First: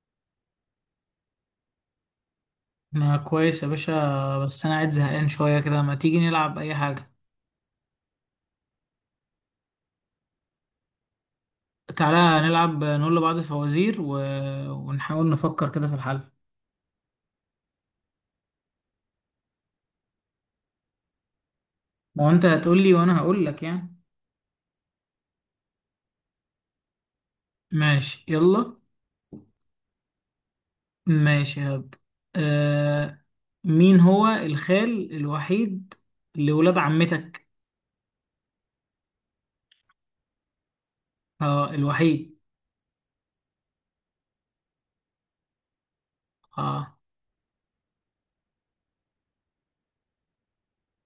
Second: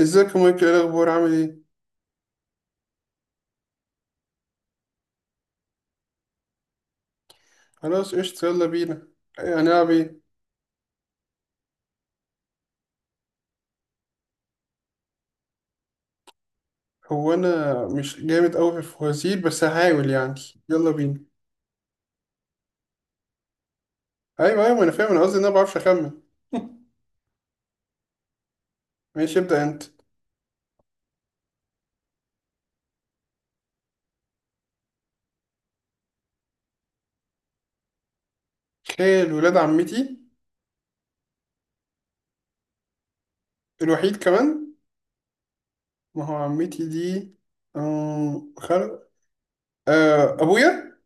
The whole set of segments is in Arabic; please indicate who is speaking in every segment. Speaker 1: ازيك يا مايكل؟ ايه الاخبار؟ عامل ايه؟
Speaker 2: ما كويس يا باشا. بس انا قاعد زهقان شويه كده، ما تيجي نلعب اي حاجه؟
Speaker 1: خلاص، قشطة، يلا بينا. هنلعب ايه؟
Speaker 2: تعالى نلعب نقول لبعض فوازير ونحاول نفكر كده في الحل.
Speaker 1: هو انا مش جامد قوي في الفوازير، بس هحاول يعني. يلا بينا.
Speaker 2: ما هو انت هتقول لي وانا هقول لك يعني.
Speaker 1: ايوه، ايوه، ما انا فاهم. انا قصدي ان انا ما بعرفش اخمن.
Speaker 2: ماشي يلا.
Speaker 1: ماشي، ابدا انت.
Speaker 2: ماشي هبدأ. آه... مين هو الخال الوحيد لولاد عمتك؟
Speaker 1: خال ولاد عمتي.
Speaker 2: اه الوحيد.
Speaker 1: الوحيد كمان. ما هو عمتي
Speaker 2: اه،
Speaker 1: دي أم... خل... ابويا.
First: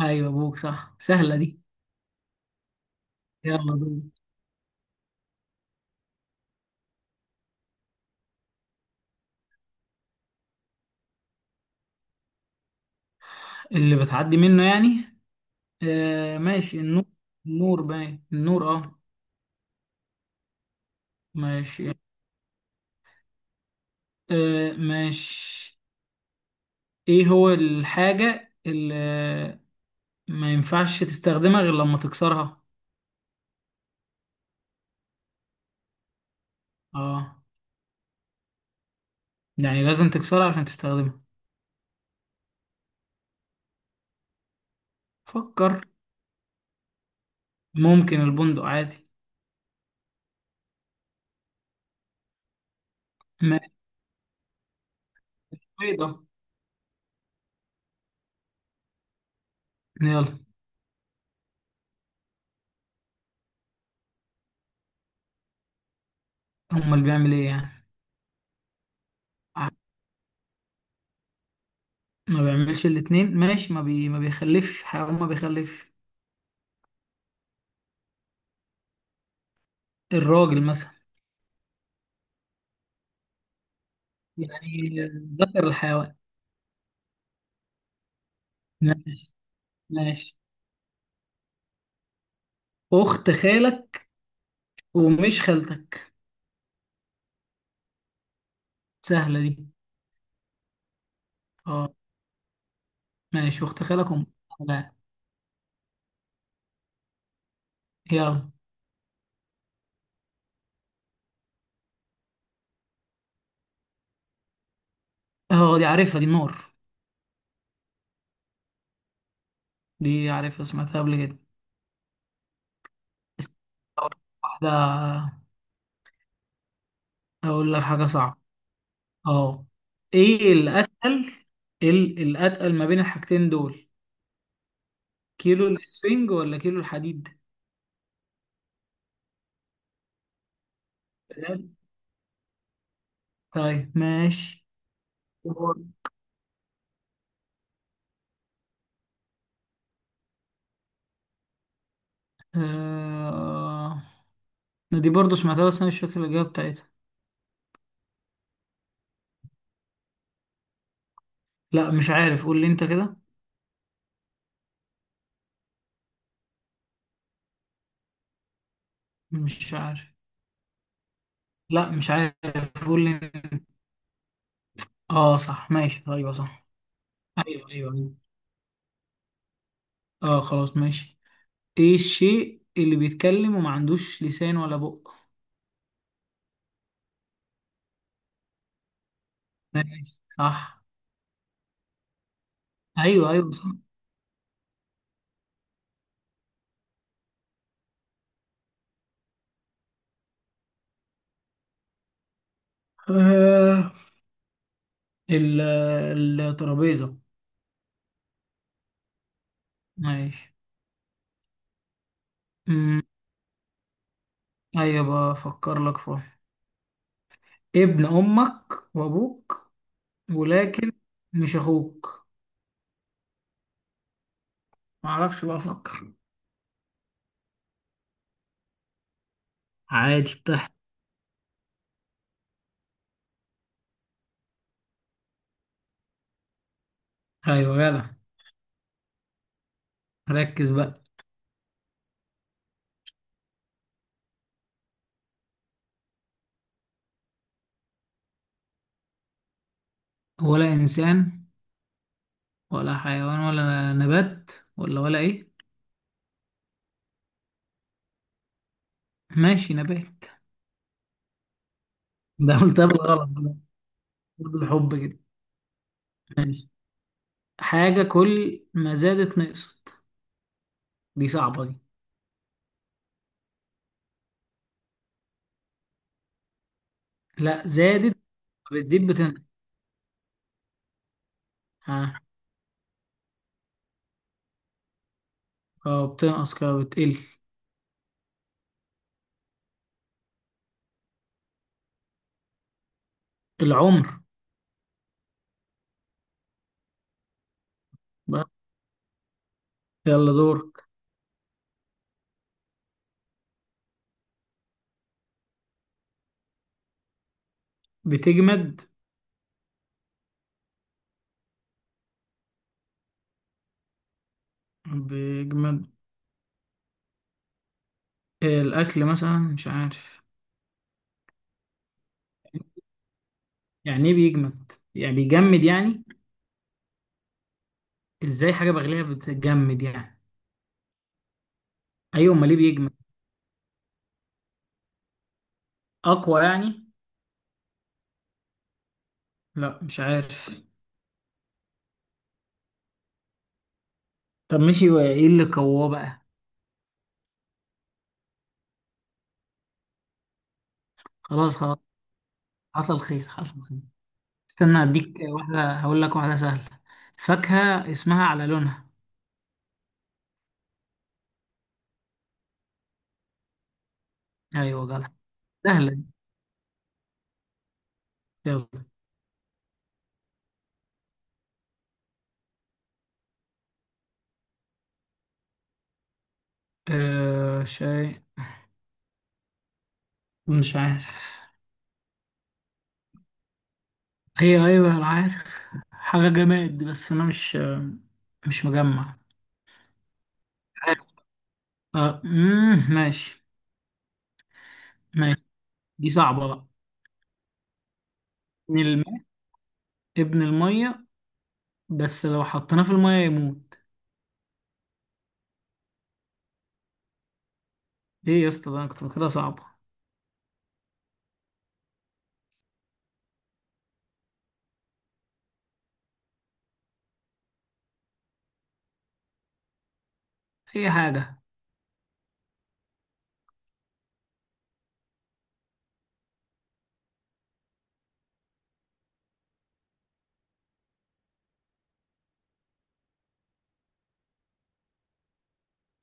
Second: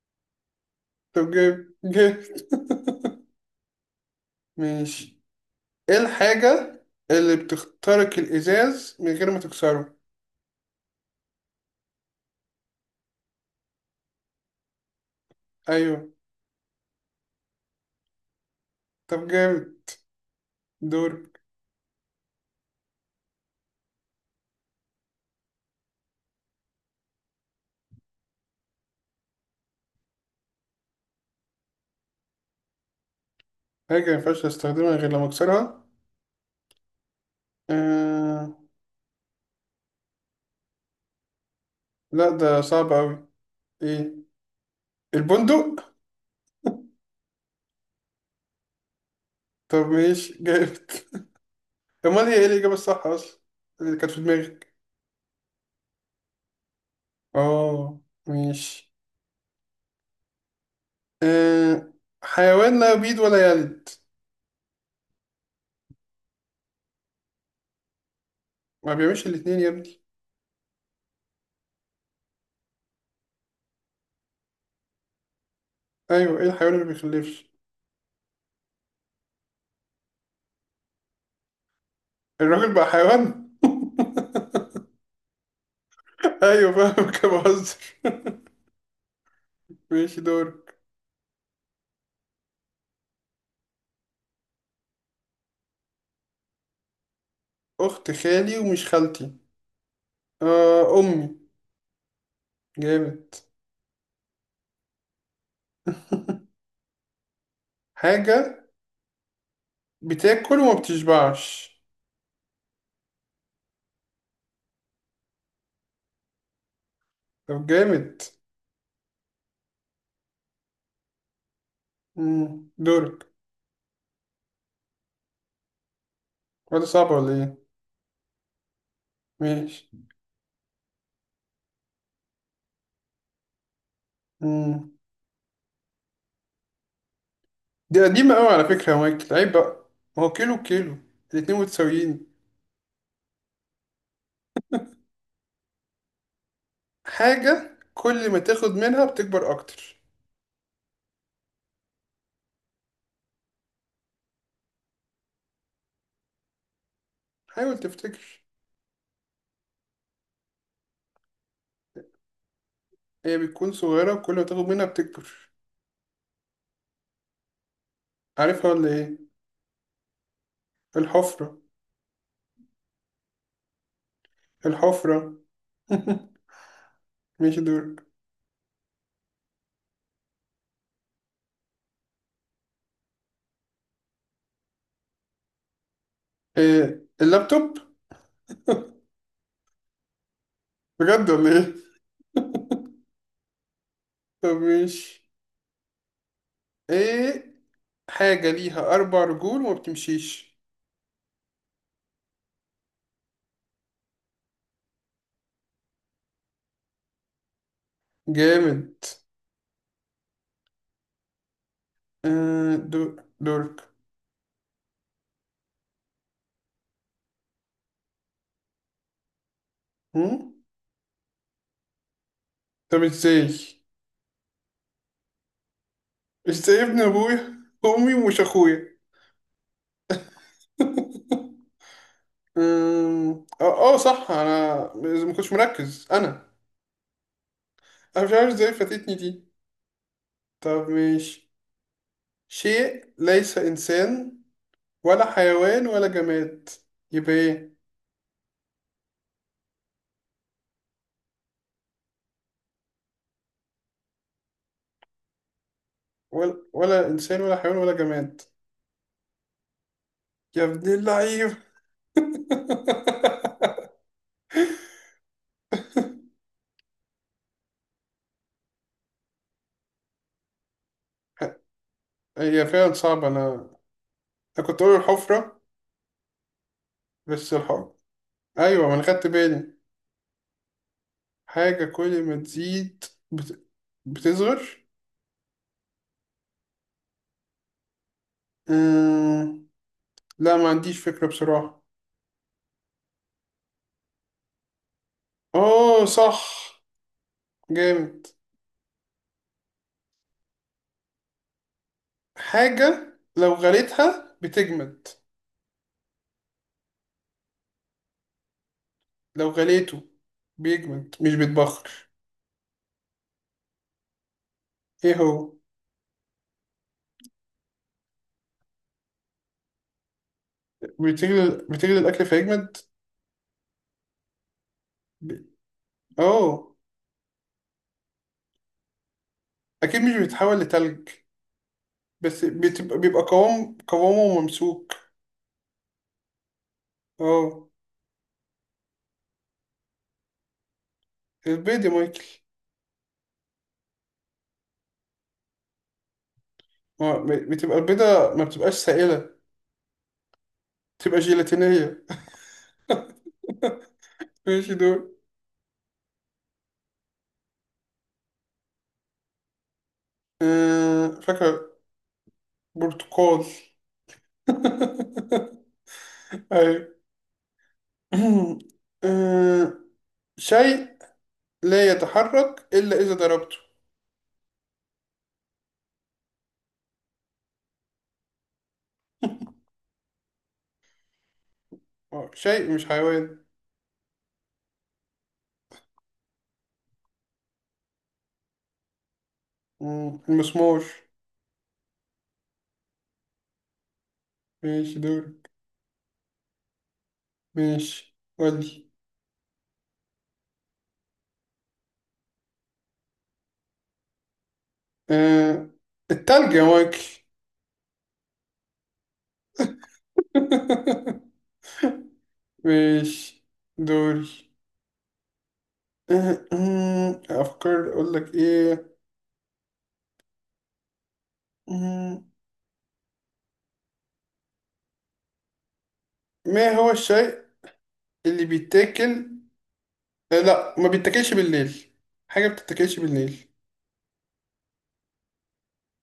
Speaker 2: ايوه ابوك صح،
Speaker 1: طب،
Speaker 2: سهله دي.
Speaker 1: جيب جيب.
Speaker 2: يلا دول.
Speaker 1: ماشي. ايه الحاجة اللي بتخترق الازاز من غير ما تكسره؟
Speaker 2: اللي بتعدي منه يعني.
Speaker 1: ايوه.
Speaker 2: ماشي النور. النور باين النور اه.
Speaker 1: طب جامد. دور.
Speaker 2: ماشي. آه ماشي. ايه هو الحاجة اللي ما ينفعش تستخدمها غير لما تكسرها؟
Speaker 1: حاجة مينفعش أستخدمها غير لما أكسرها.
Speaker 2: اه،
Speaker 1: آه...
Speaker 2: يعني لازم تكسرها عشان تستخدمها.
Speaker 1: لا، ده صعب أوي. إيه؟
Speaker 2: فكر.
Speaker 1: البندق.
Speaker 2: ممكن البندق عادي.
Speaker 1: طب ماشي جامد. أمال هي إيه الإجابة الصح أصلا،
Speaker 2: ما
Speaker 1: اللي كانت في دماغك؟
Speaker 2: بيضة.
Speaker 1: آه. ماشي.
Speaker 2: يلا.
Speaker 1: آه... حيوان لا يبيض ولا يلد.
Speaker 2: امال بيعمل ايه يعني؟
Speaker 1: ما بيعملش الاتنين يا
Speaker 2: ع-
Speaker 1: ابني.
Speaker 2: ما بيعملش الاتنين ماشي، ما بيخلفش، حيوان ما بيخلفش.
Speaker 1: أيوه، إيه الحيوان اللي ما بيخلفش؟
Speaker 2: الراجل مثلا.
Speaker 1: الراجل بقى حيوان؟
Speaker 2: يعني ذكر الحيوان.
Speaker 1: أيوه فاهم، كده بهزر.
Speaker 2: ماشي.
Speaker 1: ماشي
Speaker 2: ماشي
Speaker 1: دورك.
Speaker 2: اخت خالك ومش خالتك.
Speaker 1: أخت خالي ومش خالتي.
Speaker 2: سهلة دي.
Speaker 1: آه، أمي.
Speaker 2: اه.
Speaker 1: جامد.
Speaker 2: ماشي اخت خالك ومش خالك. يلا.
Speaker 1: حاجة بتاكل وما بتشبعش.
Speaker 2: اه دي عارفها دي، نور.
Speaker 1: طب جامد.
Speaker 2: دي عارفها سمعتها قبل كده.
Speaker 1: مم. دورك.
Speaker 2: است- أول واحدة
Speaker 1: ولا صعب ولا ايه؟
Speaker 2: أقول لك حاجة صعبة، اه.
Speaker 1: ماشي.
Speaker 2: ايه الأتقل؟ إيه الأتقل ما بين الحاجتين دول؟
Speaker 1: مم.
Speaker 2: كيلو الإسفنج ولا كيلو الحديد؟
Speaker 1: دي قديمة قوي على فكرة يا مايكل، عيب بقى. ما هو كيلو كيلو، الاتنين
Speaker 2: تمام؟
Speaker 1: متساويين.
Speaker 2: طيب ماشي.
Speaker 1: حاجة كل ما تاخد منها بتكبر أكتر.
Speaker 2: آه... دي برضو سمعتها بس أنا مش فاكر الإجابة بتاعتها.
Speaker 1: حاول تفتكر.
Speaker 2: لا مش عارف، قول لي أنت كده.
Speaker 1: هي بتكون صغيرة وكل ما تاخد منها بتكبر. عارفها ولا ايه؟
Speaker 2: مش عارف.
Speaker 1: الحفرة.
Speaker 2: لا مش عارف، قول لي أنت.
Speaker 1: الحفرة.
Speaker 2: اه صح ماشي، ايوه صح.
Speaker 1: ماشي
Speaker 2: ايوه ايوه
Speaker 1: دورك.
Speaker 2: أيوة. اه خلاص ماشي. ايه الشيء اللي بيتكلم وما عندوش لسان ولا بق؟
Speaker 1: إيه؟ اللابتوب.
Speaker 2: ماشي صح.
Speaker 1: بجد ولا ايه؟
Speaker 2: ايوه ايوه صح.
Speaker 1: طب ماشي. ايه؟ حاجة ليها أربع رجول وما بتمشيش.
Speaker 2: آه. ال- الترابيزة.
Speaker 1: جامد.
Speaker 2: ماشي.
Speaker 1: آه،
Speaker 2: أمم،
Speaker 1: دور. دورك.
Speaker 2: ايوه بفكر لك فيها. ابن امك وابوك
Speaker 1: هم؟
Speaker 2: ولكن مش اخوك.
Speaker 1: طب ازاي
Speaker 2: معرفش بقى افكر.
Speaker 1: ازاي ابن أبويا أمي ومش أخويا؟
Speaker 2: عادي بتحت.
Speaker 1: اه، آه، صح. أنا ما كنتش مركز أنا
Speaker 2: ايوه جدع،
Speaker 1: أنا مش عارف ازاي فاتتني دي.
Speaker 2: ركز
Speaker 1: طب
Speaker 2: بقى.
Speaker 1: ماشي. شيء ليس إنسان ولا حيوان ولا جماد، يبقى ايه؟
Speaker 2: ولا انسان ولا حيوان ولا نبات، ولا ولا ايه.
Speaker 1: ولا إنسان ولا حيوان ولا جماد.
Speaker 2: ماشي نبات.
Speaker 1: يا ابن اللعيب.
Speaker 2: ده قلت غلط، برضه الحب كده. ماشي. حاجة كل ما زادت نقصت. دي صعبة دي.
Speaker 1: هي فعلا صعبة. أنا كنت أقول الحفرة، بس
Speaker 2: لا
Speaker 1: الحفرة.
Speaker 2: زادت.
Speaker 1: أيوة، ما أنا
Speaker 2: بتزيد
Speaker 1: خدت
Speaker 2: بتنقص.
Speaker 1: بالي. حاجة
Speaker 2: ها.
Speaker 1: كل ما تزيد، بت... بتصغر.
Speaker 2: اه بتنقص كده بتقل.
Speaker 1: أمم... لا، ما عنديش فكرة بصراحة.
Speaker 2: العمر.
Speaker 1: أوه، صح، جامد.
Speaker 2: بقى يلا دورك.
Speaker 1: حاجة لو غليتها بتجمد.
Speaker 2: بتجمد.
Speaker 1: لو غليته بيجمد مش بيتبخر. إيه هو؟
Speaker 2: بيجمد. آه، الأكل مثلا مش عارف.
Speaker 1: بتغلي بتغلي الأكل فيجمد.
Speaker 2: يعني ايه بيجمد؟ يعني
Speaker 1: ب...
Speaker 2: بيجمد يعني.
Speaker 1: أوه.
Speaker 2: ازاي حاجة بغليها بتجمد
Speaker 1: أكيد مش
Speaker 2: يعني؟
Speaker 1: بيتحول لتلج،
Speaker 2: ايوه
Speaker 1: بس
Speaker 2: امال ليه بيجمد؟
Speaker 1: بتبقى، بيبقى قوام، قوامه ممسوك.
Speaker 2: اقوى يعني؟
Speaker 1: أوه،
Speaker 2: لا مش عارف.
Speaker 1: البيضة يا مايكل.
Speaker 2: طب ماشي ايه اللي قواه بقى؟
Speaker 1: بتبقى البيضة ما بتبقاش سائلة، بتبقى
Speaker 2: خلاص خلاص،
Speaker 1: جيلاتينية.
Speaker 2: حصل خير حصل خير.
Speaker 1: ماشي
Speaker 2: استنى
Speaker 1: دول.
Speaker 2: اديك واحدة، هقول لك واحدة سهلة. فاكهة اسمها على لونها.
Speaker 1: آه، فاكهة. برتقال.
Speaker 2: ايوه جدع، سهلة دي.
Speaker 1: أيوة.
Speaker 2: يلا.
Speaker 1: آه. شيء لا يتحرك إلا إذا ضربته.
Speaker 2: آه شيء مش عارف.
Speaker 1: آه، شيء مش حيوان.
Speaker 2: هي ايوه انا عارف، حاجة جماد بس انا مش مجمع
Speaker 1: المسمار.
Speaker 2: عارف. آه مم ماشي.
Speaker 1: ماشي دول.
Speaker 2: ماشي. دي صعبة بقى.
Speaker 1: ماشي
Speaker 2: ابن
Speaker 1: ودي.
Speaker 2: الماء، ابن المية، بس لو حطيناه في المية يموت.
Speaker 1: آه، التلج يا مايكل.
Speaker 2: ايه يا اسطى ده انا كنت فاكرها صعبة.
Speaker 1: ماشي دوري. أفكر أقول لك إيه.
Speaker 2: اي حاجة.
Speaker 1: مم. ما هو الشيء اللي بيتاكل؟ لا، ما بيتاكلش بالليل. حاجة بتتاكلش بالليل.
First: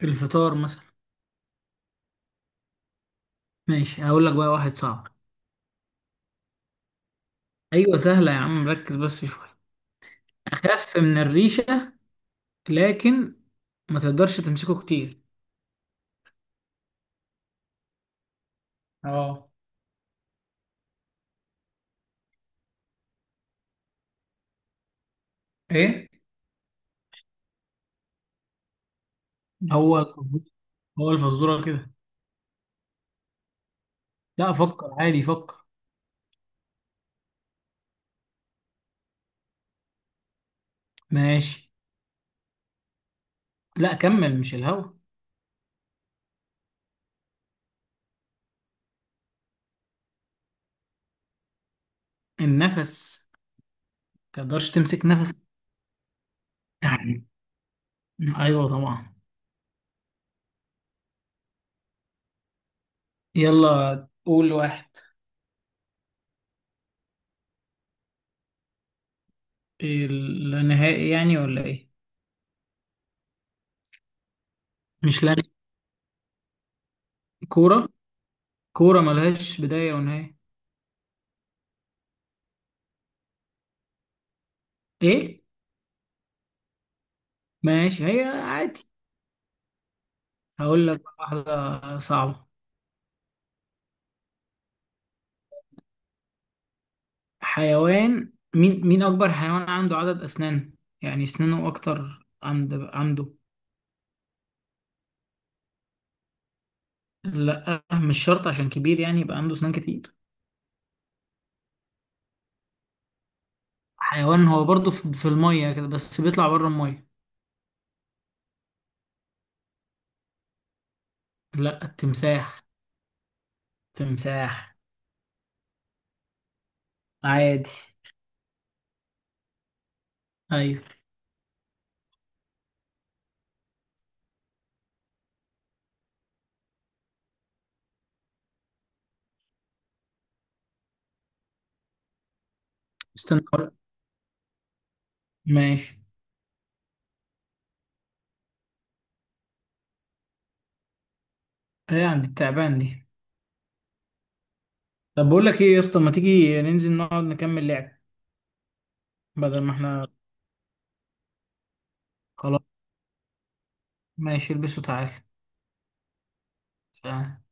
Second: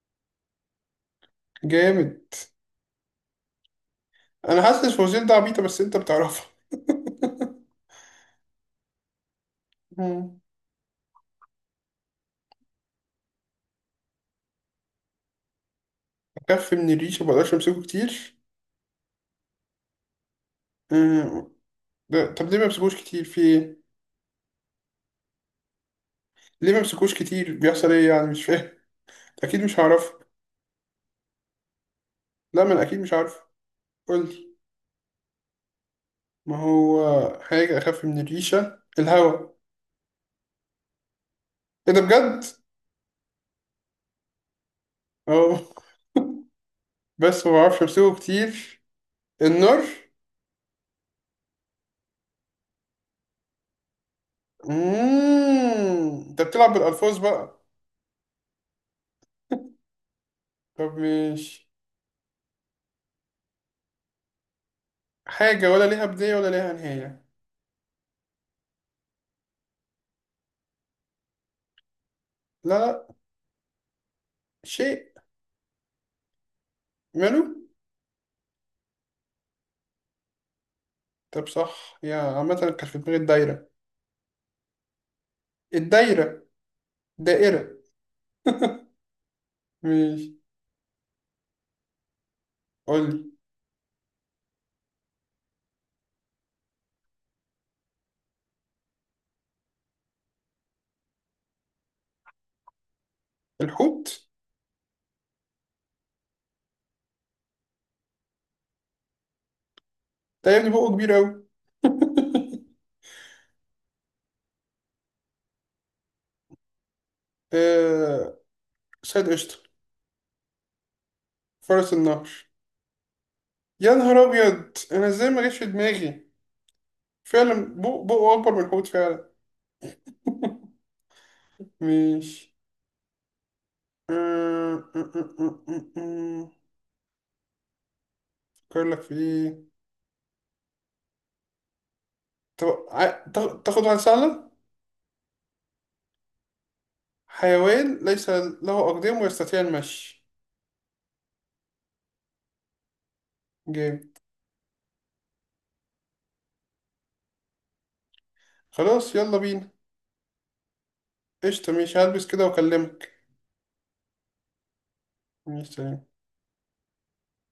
Speaker 2: الفطار مثلا.
Speaker 1: جامد.
Speaker 2: ماشي هقول لك بقى
Speaker 1: انا
Speaker 2: واحد
Speaker 1: حاسس
Speaker 2: صعب.
Speaker 1: الفوزيل ده عبيطة، بس انت بتعرفها.
Speaker 2: ايوه سهلة يا عم، ركز بس شوية.
Speaker 1: مم.
Speaker 2: أخف من الريشة لكن ما تقدرش تمسكه كتير.
Speaker 1: بخاف من الريش ما بقدرش امسكه كتير.
Speaker 2: اه.
Speaker 1: مم. ده طب ليه ما بمسكوش كتير؟ في ايه؟
Speaker 2: ايه
Speaker 1: ليه ما بمسكوش كتير؟ بيحصل ايه يعني؟ مش فاهم. اكيد مش
Speaker 2: هو
Speaker 1: هعرف.
Speaker 2: الفزورة؟ هو الفزورة كده.
Speaker 1: لا، ما انا اكيد مش عارف، قول لي.
Speaker 2: لا فكر عادي، فكر.
Speaker 1: ما هو حاجة اخف من الريشة، الهوا.
Speaker 2: ماشي.
Speaker 1: ايه ده بجد؟
Speaker 2: لا كمل، مش الهوا.
Speaker 1: اه. بس ما بعرفش امسكه كتير. النار.
Speaker 2: النفس، ما تقدرش تمسك نفسك.
Speaker 1: انت بتلعب بالالفاظ
Speaker 2: يعني.
Speaker 1: بقى.
Speaker 2: أيوه طبعا.
Speaker 1: طب، مش،
Speaker 2: يلا قول واحد.
Speaker 1: حاجه ولا ليها بدايه ولا ليها نهايه.
Speaker 2: النهائي يعني ولا إيه؟
Speaker 1: لا، لا. شيء
Speaker 2: مش لا.
Speaker 1: ماله.
Speaker 2: كورة، كورة ملهاش بداية ونهاية.
Speaker 1: طب صح، يا عامه كانت في دماغي الدايره.
Speaker 2: إيه؟
Speaker 1: الدايره. دائره.
Speaker 2: ماشي هي عادي.
Speaker 1: مش،
Speaker 2: هقول لك واحدة صعبة.
Speaker 1: قول لي.
Speaker 2: حيوان مين أكبر حيوان عنده عدد أسنان؟ يعني أسنانه أكتر عنده.
Speaker 1: الحوت.
Speaker 2: لا مش شرط عشان كبير يعني يبقى عنده أسنان كتير.
Speaker 1: ده يا ابني بقه كبير قوي.
Speaker 2: حيوان هو برضه في المية كده بس بيطلع بره المية.
Speaker 1: آه... سيد قشطه.
Speaker 2: لا
Speaker 1: فرس النهر.
Speaker 2: التمساح.
Speaker 1: يا نهار ابيض،
Speaker 2: تمساح
Speaker 1: انا ازاي ما جاش في دماغي؟
Speaker 2: عادي.
Speaker 1: فعلا، بقه اكبر من الحوت فعلا.
Speaker 2: أيوه.
Speaker 1: مش، آه، آه، آه، آه، آه، آه. بيقول لك في إيه.
Speaker 2: استنى.
Speaker 1: تاخد واحد سهلة.
Speaker 2: ماشي
Speaker 1: حيوان ليس له أقدام ويستطيع المشي.
Speaker 2: هي عند التعبان دي.
Speaker 1: جامد.
Speaker 2: طب بقول لك إيه يا اسطى، ما تيجي ننزل نقعد نكمل لعب
Speaker 1: خلاص يلا
Speaker 2: بدل
Speaker 1: بينا.
Speaker 2: ما إحنا.
Speaker 1: قشطة، ماشي، هلبس كده
Speaker 2: خلاص.
Speaker 1: وأكلمك.
Speaker 2: ماشي البسوا تعالى.
Speaker 1: ماشي، سلام.
Speaker 2: سلام